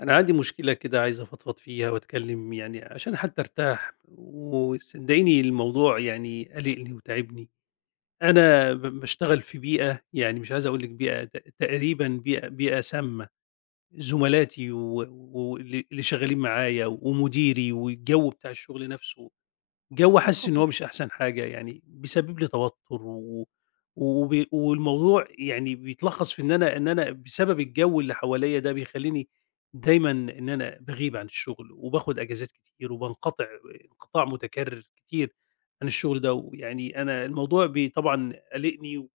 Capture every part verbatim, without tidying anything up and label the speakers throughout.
Speaker 1: أنا عندي مشكلة كده عايز أفضفض فيها وأتكلم يعني عشان حتى أرتاح، وصدقيني الموضوع يعني قلقني وتاعبني. أنا ب باشتغل في بيئة، يعني مش عايز أقول لِك بيئة، ت تقريبًا بيئة بيئة سامة، زملاتي و واللي اللي شغالين معايا ومديري والجو بتاع الشغل نفسه، جو
Speaker 2: يا
Speaker 1: حاسس إن هو
Speaker 2: خبر!
Speaker 1: مش أحسن حاجة، يعني بيسبب لي توتر. و وب والموضوع يعني بيتلخّص في إن أنا إن أنا بسبب الجو اللي حواليّا ده بيخلّيني دايمًا إن أنا باغيب عن الشغل وباخد أجازات كتير وبانقطع، انقطاع متكرر كتير عن الشغل ده، ويعني أنا الموضوع بي طبعًا قالقني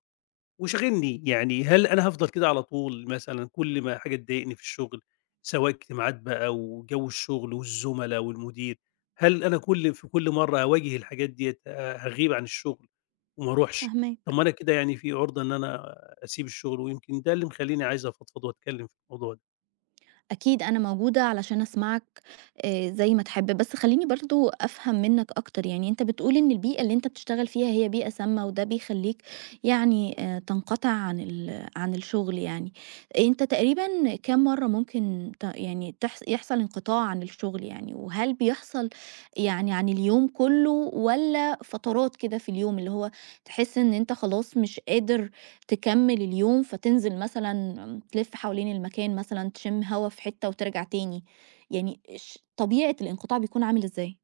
Speaker 1: وشاغلني. يعني هل أنا هافضل كده على طول مثلًا كل ما حاجة تضايقني في الشغل، سواء اجتماعات بقى وجو الشغل والزملا والمدير، هل أنا كل في كل مرّة أواجه الحاجات ديّة ه هاغيب عن الشغل وما أروحش؟
Speaker 2: فاهماك.
Speaker 1: طب ما أنا كده يعني في عُرضة إن أنا أسيب الشغل، ويمكن ده اللي مخلّيني عايز أفضفض وأتكلم في الموضوع ده.
Speaker 2: أكيد أنا موجودة علشان أسمعك آآ زي ما تحب، بس خلّيني برضه أفهم منّك أكتر، يعني أنت بتقول إن البيئة اللي أنت بتشتغل فيها هي بيئة سامة وده بيخلّيك يعني آآ تنقطع عن ال عن الشغل يعني، أنت تقريبًا كام مرّة ممكن ت يعني تحص يحصل انقطاع عن الشغل يعني، وهل بيحصل يعني عن اليوم كلّه والّا فترات كده في اليوم، اللي هو تحس إن أنت خلاص مش قادر تكمّل اليوم، فتنزل مثلًا تلِف حوالين المكان مثلًا، تشِم هوا في حتّة وترجع تاني، يعني ش طبيعة الانقطاع بيكون عامل إزاي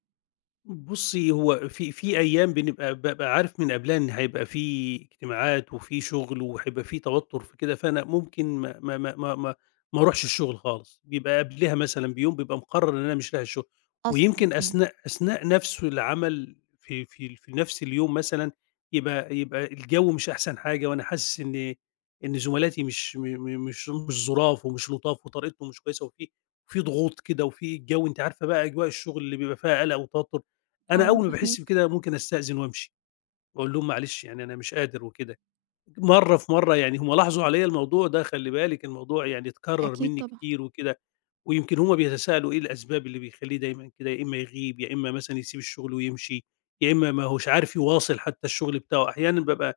Speaker 1: بُصّي، هو في في أيام بنبقى بابقى عارف من قبلها إن هيبقى في اجتماعات وفي شغل وهيبقى في توتُّر في كده، فأنا ممكن ما ما ما ما ما ما أروحش الشغل خالص، بيبقى قبلها مثلًا بيوم بيبقى مقرّر إن أنا مش رايح الشغل،
Speaker 2: أصلًا؟
Speaker 1: ويمكن
Speaker 2: إمم.
Speaker 1: أثناء أثناء نَفْسه العمل في في في نَفْس اليوم مثلًا يبقى يبقى الجو مش أحسن حاجة، وأنا حاسس إن إن زملاتي مش م م مش مش ظُراف ومش لُطاف وطريقتهم مش كويسة، وفي في ضغوط كده، وفي الجو أنتِ عارفة بقى أجواء الشغل اللي بيبقى فيها قَلَق وتوتُّر. أنا
Speaker 2: آه،
Speaker 1: أول ما باحس
Speaker 2: فاهماك،
Speaker 1: بكده ممكن أستأذن وأمشي، وأقول لهم معلش يعني أنا مش قادر وكده. مرّة في مرّة يعني هم لاحظوا عليَّ الموضوع ده، خلّي بالِك الموضوع يعني اتكرر
Speaker 2: أكيد
Speaker 1: منّي
Speaker 2: طبعًا.
Speaker 1: كتير وكده، ويمكن هم بيتساءلوا إيه الأسباب اللي بيخلّيه دايمًا كده يا إمّا يغيب، يا إمّا مثلًا يسيب الشغل ويمشي، يا إمّا ما هوش عارف يواصل حتى الشغل بتاعه. أحيانًا بابقى ما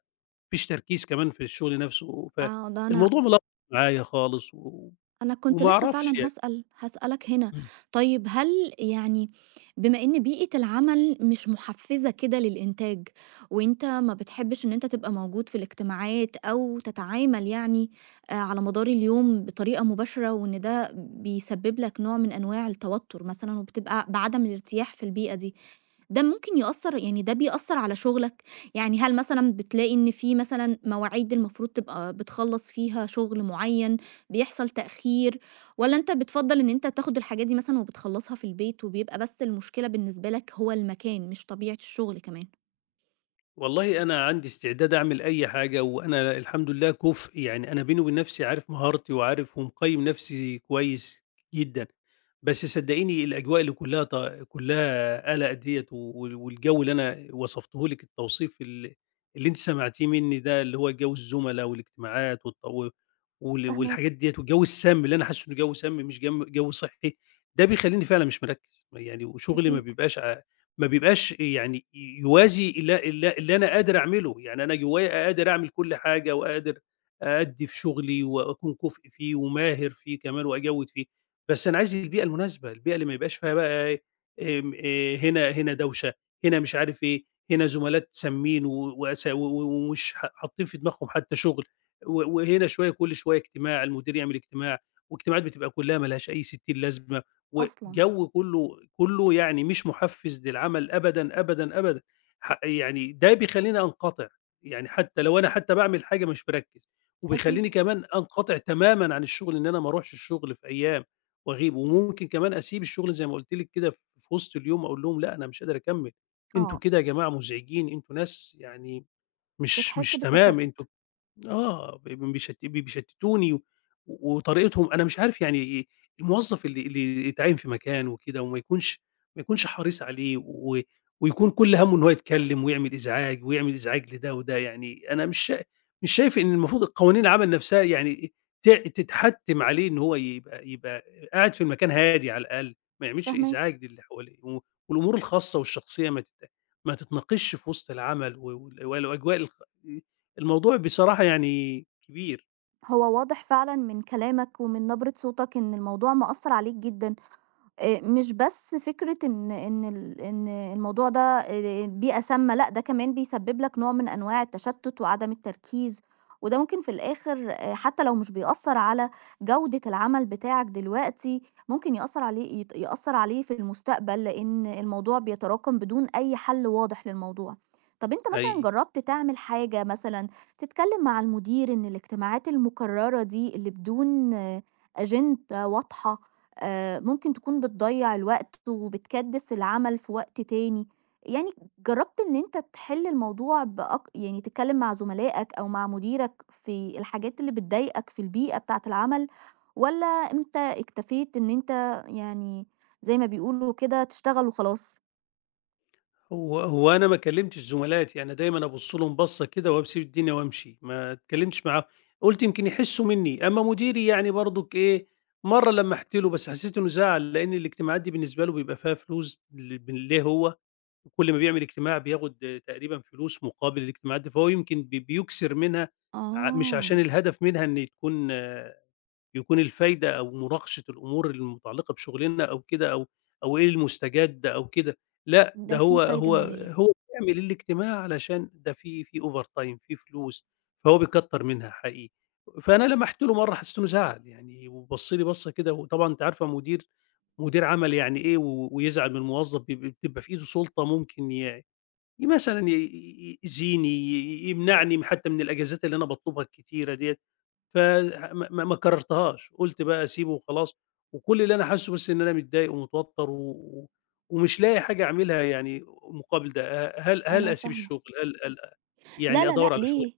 Speaker 1: فيش تركيز كمان في الشغل نفسه،
Speaker 2: آه، ده أنا
Speaker 1: فالموضوع ملخبط معايا خالص، و
Speaker 2: أنا كنت
Speaker 1: وما
Speaker 2: لسه
Speaker 1: أعرفش
Speaker 2: فعلًا هاسأل، هاسألك هنا،
Speaker 1: يعني.
Speaker 2: طيب هل يعني بما إن بيئة العمل مش محفّزة كده للإنتاج، وأنت ما بتحبّش إن أنت تبقى موجود في الاجتماعات أو تتعامل يعني آآ على مدار اليوم بطريقة مباشرة، وإن ده بيسبب لك نوع من أنواع التوتر مثلًا، وبتبقى بعدم الارتياح في البيئة دي، ده ممكن يأثّر يعني ده بيأثّر على شغلك؟ يعني هل مثلًا بتلاقي إن في مثلًا مواعيد المفروض تبقى بتخلّص فيها شغل معيّن بيحصل تأخير، والّا أنت بتفضّل إن أنت تاخد الحاجات دي مثلًا وبتخلّصها في البيت، وبيبقى بس المشكلة بالنسبة لك هو المكان مش طبيعة الشغل كمان؟
Speaker 1: والله أنا عندي استعداد أعمل أي حاجة، وأنا الحمد لله كُفء، يعني أنا بيني وبين نفسي عارف مهارتي وعارف ومقيّم نفسي كويس جدًا، بس صدقيني الأجواء اللي كلّها ط كلّها قلق ديّة، وال والجو اللي أنا وصفته لِك، التوصيف ال اللي أنتِ سمعتيه مني ده، اللي هو جو الزملا والاجتماعات والط و وال والحاجات
Speaker 2: فاهماك،
Speaker 1: ديّة والجو السام اللي أنا حاسه إنه جو سام مش جم جو صحّي، ده بيخلّيني فعلًا مش مركّز، يعني وشغلي ما
Speaker 2: أكيد،
Speaker 1: بيبقاش ع ما بيبقاش يعني ي يوازي اللي اللي اللي أنا قادر أعمله، يعني أنا جوايا قادر أعمل كل حاجة وقادر أأدّي في شغلي وأكون كُفء فيه وماهر فيه كمان وأجود فيه، بس أنا عايز البيئة المناسبة، البيئة اللي ما يبقاش فيها بقى إيه، آمم، آآ، هنا هنا دوشة، هنا مش عارف إيه، هنا زملاء سامين و وأس و و ومش ح حاطين في دماغهم حتى شغل، و وهنا شوية كل شوية اجتماع، المدير يعمل اجتماع، واجتماعات بتبقى كلّها ما لهاش أي ستين لازمة،
Speaker 2: أصلًا،
Speaker 1: وجو كله كله يعني مش محفز للعمل أبدًا، أبدًا، أبدًا. ح يعني ده بيخلّيني أنقطع، يعني حتى لو أنا حتى باعمل حاجة مش مركّز،
Speaker 2: أكيد،
Speaker 1: وبيخلّيني كمان أنقطع تمامًا عن الشغل، إن أنا ما أروحش الشغل في أيام وأغيب،
Speaker 2: مم.
Speaker 1: وممكن كمان أسيب الشغل زي ما قُلت لِك كده في وسط اليوم أقول لهم لأ، أنا مش قادر أكمّل، أنتم
Speaker 2: آه،
Speaker 1: كده يا جماعة مزعجين، أنتم ناس يعني مش
Speaker 2: بتحس
Speaker 1: مش تمام، أنتم
Speaker 2: بالتشتت،
Speaker 1: آه، ب بيشت بيشتتوني و وطريقتهم. أنا مش عارف يعني إيه الموظف اللي اللي يتعيّن في مكان وكده وما يكونش ما يكونش حريص عليه، و ويكون كل هَمُّه إن هو يتكلّم ويعمل إزعاج ويعمل إزعاج لده وده. يعني أنا مش شا مش شايف إن المفروض قوانين العمل نَفْسها يعني ت تتحتّم عليه إن هو يبقى يبقى قاعد في المكان هادي على الأقل، ما يعملش
Speaker 2: فاهماك.
Speaker 1: إزعاج للي حواليه، و والأمور الخاصة والشخصية ما تت ما تتناقشش في وسط العمل، و وال والأجواء الخ الموضوع بصراحة يعني كبير
Speaker 2: هو واضح فعلًا من كلامك ومن نبرة صوتك إن الموضوع مأثّر عليك جدًا. آآ مش بس فكرة إن إن ال إن الموضوع ده آآ بيئة سامة، لأ ده كمان بيسبب لك نوع من أنواع التشتُّت وعدم التركيز، وده ممكن في الآخر آآ حتى لو مش بيأثّر على جودة العمل بتاعك دلوقتي، ممكن يأثّر عليه يت يأثّر عليه في المستقبل، لإن الموضوع بيتراكم بدون أي حل واضح للموضوع. طَب أنت مثلًا
Speaker 1: حقيقي.
Speaker 2: جرّبت تعمل حاجة مثلًا، تتكلّم مع المدير إن الاجتماعات المكرّرة دي اللي بدون آه، أجندة واضحة آآ ممكن تكون بتضيّع الوقت وبتكدِّس العمل في وقت تاني، يعني جرّبت إن أنت تحِل الموضوع بأك يعني تتكلّم مع زملائك أو مع مديرك في الحاجات اللي بتضايقك في البيئة بتاعة العمل، والّا أنت اكتفيت إن أنت يعني زي ما بيقولوا كده تشتغل وخلاص؟
Speaker 1: هو هو أنا ما كلّمتش زملاتي، أنا دايمًا أبُص لهم بَصّة كده وباسيب الدنيا وأمشي، ما اتكلّمتش معاهم، قُلت يمكن يحسّوا منّي. أمّا مديري يعني برضُك إيه، مرّة لمّحت له بس حسّيت إنه زعل، لإن الاجتماعات دي بالنسبة له بيبقى فيها فلوس ل ب ليه هو، وكل ما بيعمل اجتماع بياخُد آه، تقريبًا فلوس مقابل الاجتماعات دي، فهو يمكن بي بيُكسِر منها، ع مش
Speaker 2: آه،
Speaker 1: عشان الهدف منها إن تكون يكون الفايدة أو مناقشة الأمور المتعلقة بشغلنا أو كده، أو أو إيه المستجد أو كده، لأ ده
Speaker 2: ده في
Speaker 1: هو
Speaker 2: فايدة
Speaker 1: هو
Speaker 2: مالية،
Speaker 1: هو بيعمل الاجتماع علشان ده في في overtime، في فلوس، فهو بيكتّر منها حقيقي. فأنا لمحت له مرّة حسّيت إنه زعل يعني، وبَص لي بَصّة كده، وطبعًا أنتِ عارفة مدير مدير عمل يعني إيه، و ويزعل من موظف بيب بتبقى في إيده سُلطة، ممكن ي ي مثلًا ي ي يأذيني، ي يمنعني حتى من الأجازات اللي أنا باطلبها الكتيرة ديّة، ف ما ما ما كررتهاش، قُلت بقى أسيبه وخلاص، وكل اللي أنا حاسُّه بس إن أنا متضايق ومتوتّر و و- ومش لاقي حاجة أعملها يعني مقابل ده، ه هل هل
Speaker 2: أنا
Speaker 1: أسيب
Speaker 2: فاهمة.
Speaker 1: الشغل، هل هل
Speaker 2: لا،
Speaker 1: يعني
Speaker 2: لا، لأ،
Speaker 1: أدوّر على شغل؟
Speaker 2: ليه؟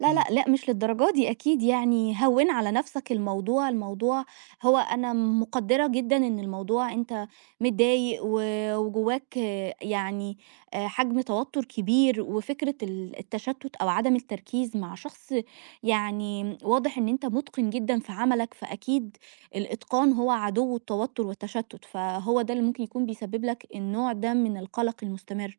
Speaker 2: لا، لأ،
Speaker 1: إمم،
Speaker 2: لأ، مش للدرجة دي أكيد يعني هوّن على نَفْسك الموضوع، الموضوع هو أنا مقدّرة جدًا إن الموضوع أنت متضايق و وجواك آه، يعني آآ حجم توتُّر كبير، وفكرة ال التشتُّت أو عدم التركيز مع شخص يعني واضح إن أنت مُتقِن جدًا في عملك، فأكيد الإتقان هو عدو التوتُّر والتشتُّت، فهو ده اللي ممكن يكون بيسبب لك النوع ده من القَلَق المستمر.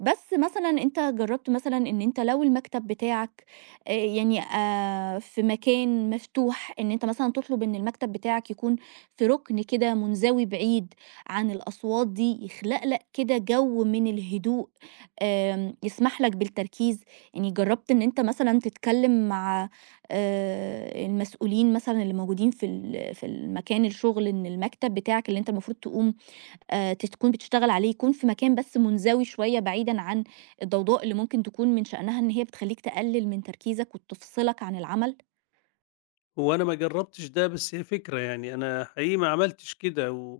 Speaker 2: بس مثلًا أنت جرّبت مثلًا إن أنت لو المكتب بتاعك آآ يعني آآ في مكان مفتوح، إن أنت مثلًا تطلب إن المكتب بتاعك يكون في رُكن كده منزوي بعيد عن الأصوات دي، يخلق لك كده جو من الهدوء آمم يسمح لك بالتركيز، يعني جرّبت إن أنت مثلًا تتكلم مع آآ المسؤولين مثلًا اللي موجودين في ال في المكان الشغل إن المكتب بتاعك اللي أنت المفروض تقوم آآ ت تكون بتشتغل عليه يكون في مكان بس مُنزوي شوية بعيدًا عن الضوضاء اللي ممكن تكون من شأنها إن هي بتخلّيك تقلل من تركيزك وتفصلك عن العمل؟
Speaker 1: هو أنا ما جرّبتش ده، بس هي فكرة، يعني أنا حقيقي ما عملتش كده، و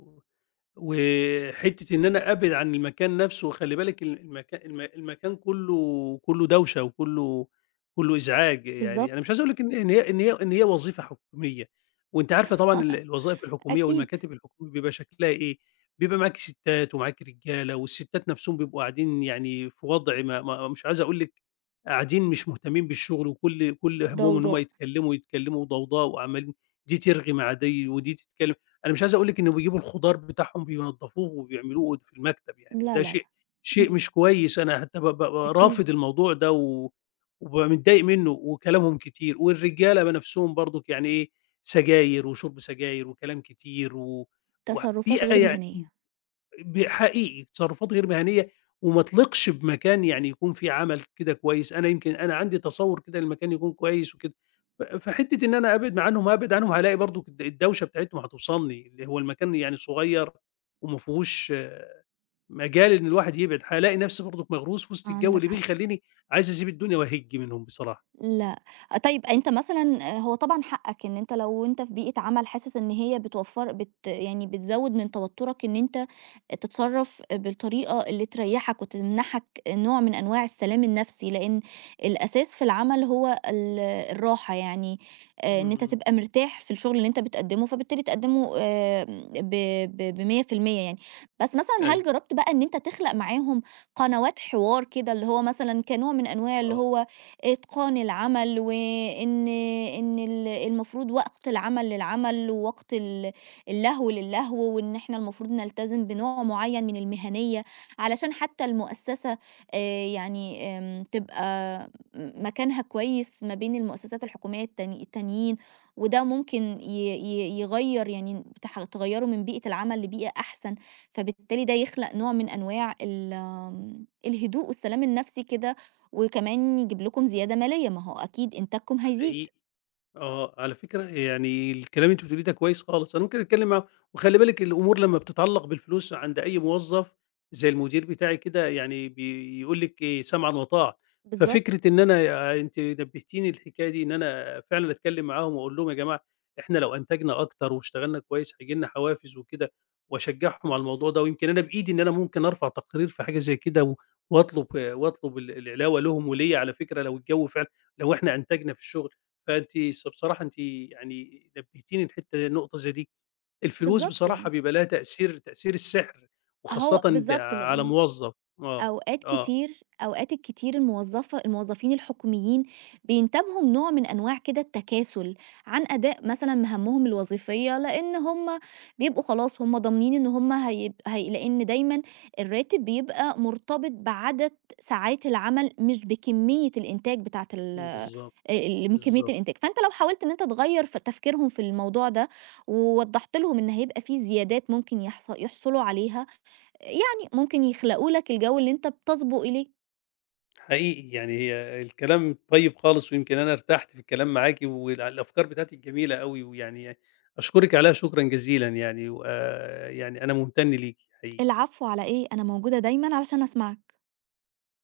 Speaker 1: وحتّة إن أنا أبعد عن المكان نفسه، وخلّي بالِك ال المكا الم المكان كلّه كلّه دوشة وكلّه كلّه إزعاج، يعني أنا مش
Speaker 2: بالضبط،
Speaker 1: عايز أقول لِك إن إن هي إن هي إن هي وظيفة حكومية، وأنتِ عارفة طبعًا ال الوظائف الحكومية
Speaker 2: أكيد.
Speaker 1: والمكاتب الحكومية بيبقى شكلها إيه، بيبقى معاكِ سِتّات ومعاكِ رجالة، والسِتّات نفسهم بيبقوا قاعدين يعني في وضع ما ما مش عايز أقول لِك، قاعدين مش مهتمين بالشغل، وكل كل همّهم إن هُم
Speaker 2: ضوضاء،
Speaker 1: يتكلّموا، يتكلّموا وضوضاء، وعمالين دي ترغي مع دي ودي تتكلّم. أنا مش عايز أقول لِك إنه بيجيبوا الخضار بتاعهم بينضفوه وبيعملوه في المكتب يعني،
Speaker 2: لا،
Speaker 1: وده
Speaker 2: لا، لأ،
Speaker 1: شيء شيء
Speaker 2: إمم،
Speaker 1: مش كويس، أنا حتى ب بابقى رافض
Speaker 2: أكيد،
Speaker 1: الموضوع ده و وبابقى متضايق منه، وكلامهم كتير، والرجالة بقى نفسهم برضُك يعني إيه، سجاير وشرب سجاير وكلام كتير، و
Speaker 2: تصرفات
Speaker 1: وبيئة
Speaker 2: غير
Speaker 1: يعني
Speaker 2: مهنية.
Speaker 1: ب حقيقي تصرفات غير مهنية وما تليقش بمكان يعني يكون فيه عمل كده كويس، أنا يمكن أنا عندي تصوُّر كده للمكان يكون كويس وكده، ف فحتّة إن أنا أبعد عنهم، هابعد عنهم هالاقي برضه الد الدوشة بتاعتهم هتوصلني، اللي هو المكان يعني صغير وما فيهوش مجال إن الواحد يبعد، هالاقي نفسي برضُك مغروس في وسط الجو
Speaker 2: عندك
Speaker 1: اللي
Speaker 2: حق.
Speaker 1: بيخلّيني عايز أسيب الدنيا وأهِج منهم بصراحة.
Speaker 2: لأ. آه، طيب أنت مثلًا آه، هو طبعًا حقك إن أنت لو أنت في بيئة عمل حاسس إن هي بتوفّر بت يعني بتزوّد من توتُّرك إن أنت تتصرّف بالطريقة اللي تريّحك وتمنحك نوع من أنواع السلام النفسي، لإن الأساس في العمل هو ال الراحة يعني، آآ إن أنت
Speaker 1: إمم،
Speaker 2: تبقى مرتاح في الشغل اللي أنت بتقدّمه، فبالتالي تقدّمه آمم ب ب بمية في المية يعني. بس مثلًا هل
Speaker 1: أيوه،
Speaker 2: جرّبت بقى إن أنت تخلق معاهم قنوات حوار كده، اللي هو مثلًا كنوع من أنواع اللي
Speaker 1: آه،
Speaker 2: هو إتقان العمل، وإن إن ال المفروض وقت العمل للعمل، ووقت ال اللهو للهو، وإن إحنا المفروض نلتزم بنوع معيّن من المهنيّة، علشان حتى المؤسسة آآ يعني آمم تبقى م مكانها كويس ما بين المؤسسات الحكومية التان التانيين، وده ممكن ي ي يغيّر يعني تح تغيّره من بيئة العمل لبيئة أحسن، فبالتالي ده يخلق نوع من أنواع ال آمم الهدوء والسلام النفسي كده وكمان يجيب لكم زيادة مالية، ما هو أكيد إنتاجكم هيزيد.
Speaker 1: حقيقي. آه، على فكرة يعني الكلام اللي أنتِ بتقوليه ده كويس خالص، أنا ممكن أتكلم معاهم، وخلّي بالِك الأمور لمّا بتتعلّق بالفلوس عند أي موظف زي المدير بتاعي كده يعني بيقول لِك إيه، سمعًا وطاعة،
Speaker 2: بالضبط،
Speaker 1: ففكرة إن أنا آه، أنتِ نبهتيني للحكاية دي، إن أنا فعلًا أتكلم معاهم وأقول لهم يا جماعة، إحنا لو أنتجنا أكتر واشتغلنا كويس هييجي لنا حوافز وكده، وأشجعهم على الموضوع ده، ويمكن أنا بإيدي إن أنا ممكن أرفع تقرير في حاجة زي كده، و وأطلب آه، وأطلب ال العلاوة لهم وليّا على فكرة، لو الجو فعلًا لو إحنا أنتجنا في الشغل. فأنتِ ص بصراحة أنتِ يعني نبهتيني لحتّة النقطة زي دي، الفلوس
Speaker 2: بالضبط
Speaker 1: بصراحة
Speaker 2: يعني،
Speaker 1: بيبقى لها تأثير، تأثير السحر، وخاصةً
Speaker 2: هو
Speaker 1: د
Speaker 2: بالضبط
Speaker 1: على
Speaker 2: لإن
Speaker 1: موظف. آه،
Speaker 2: أوقات
Speaker 1: آه،
Speaker 2: كتير أوقات الكتير الموظفة الموظفين الحكوميين بينتابهم نوع من أنواع كده التكاسل عن أداء مثلا مهامهم الوظيفية لأن هم بيبقوا خلاص هم ضامنين إن هم هيب... هي... لأن دايما الراتب بيبقى مرتبط بعدد ساعات العمل مش بكمية الإنتاج بتاعة
Speaker 1: إمم،
Speaker 2: ال...
Speaker 1: بالضبط،
Speaker 2: ال- من كمية
Speaker 1: بالضبط،
Speaker 2: الإنتاج فأنت لو حاولت إن أنت تغير في تفكيرهم في الموضوع ده ووضحت لهم إن هيبقى فيه زيادات ممكن يحصل يحصلوا عليها يعني ممكن يخلقوا لك الجو اللي أنت بتسبق إليه.
Speaker 1: حقيقي يعني هي الكلام طيب خالص، ويمكن أنا ارتحت في الكلام معاكِ وال الأفكار بتاعتِك جميلة أوي، ويعني أشكرِك عليها شكرًا جزيلًا يعني، وآآ يعني أنا ممتن ليكِ حقيقي.
Speaker 2: العفو على إيه، أنا موجودة دايمًا علشان أسمعك.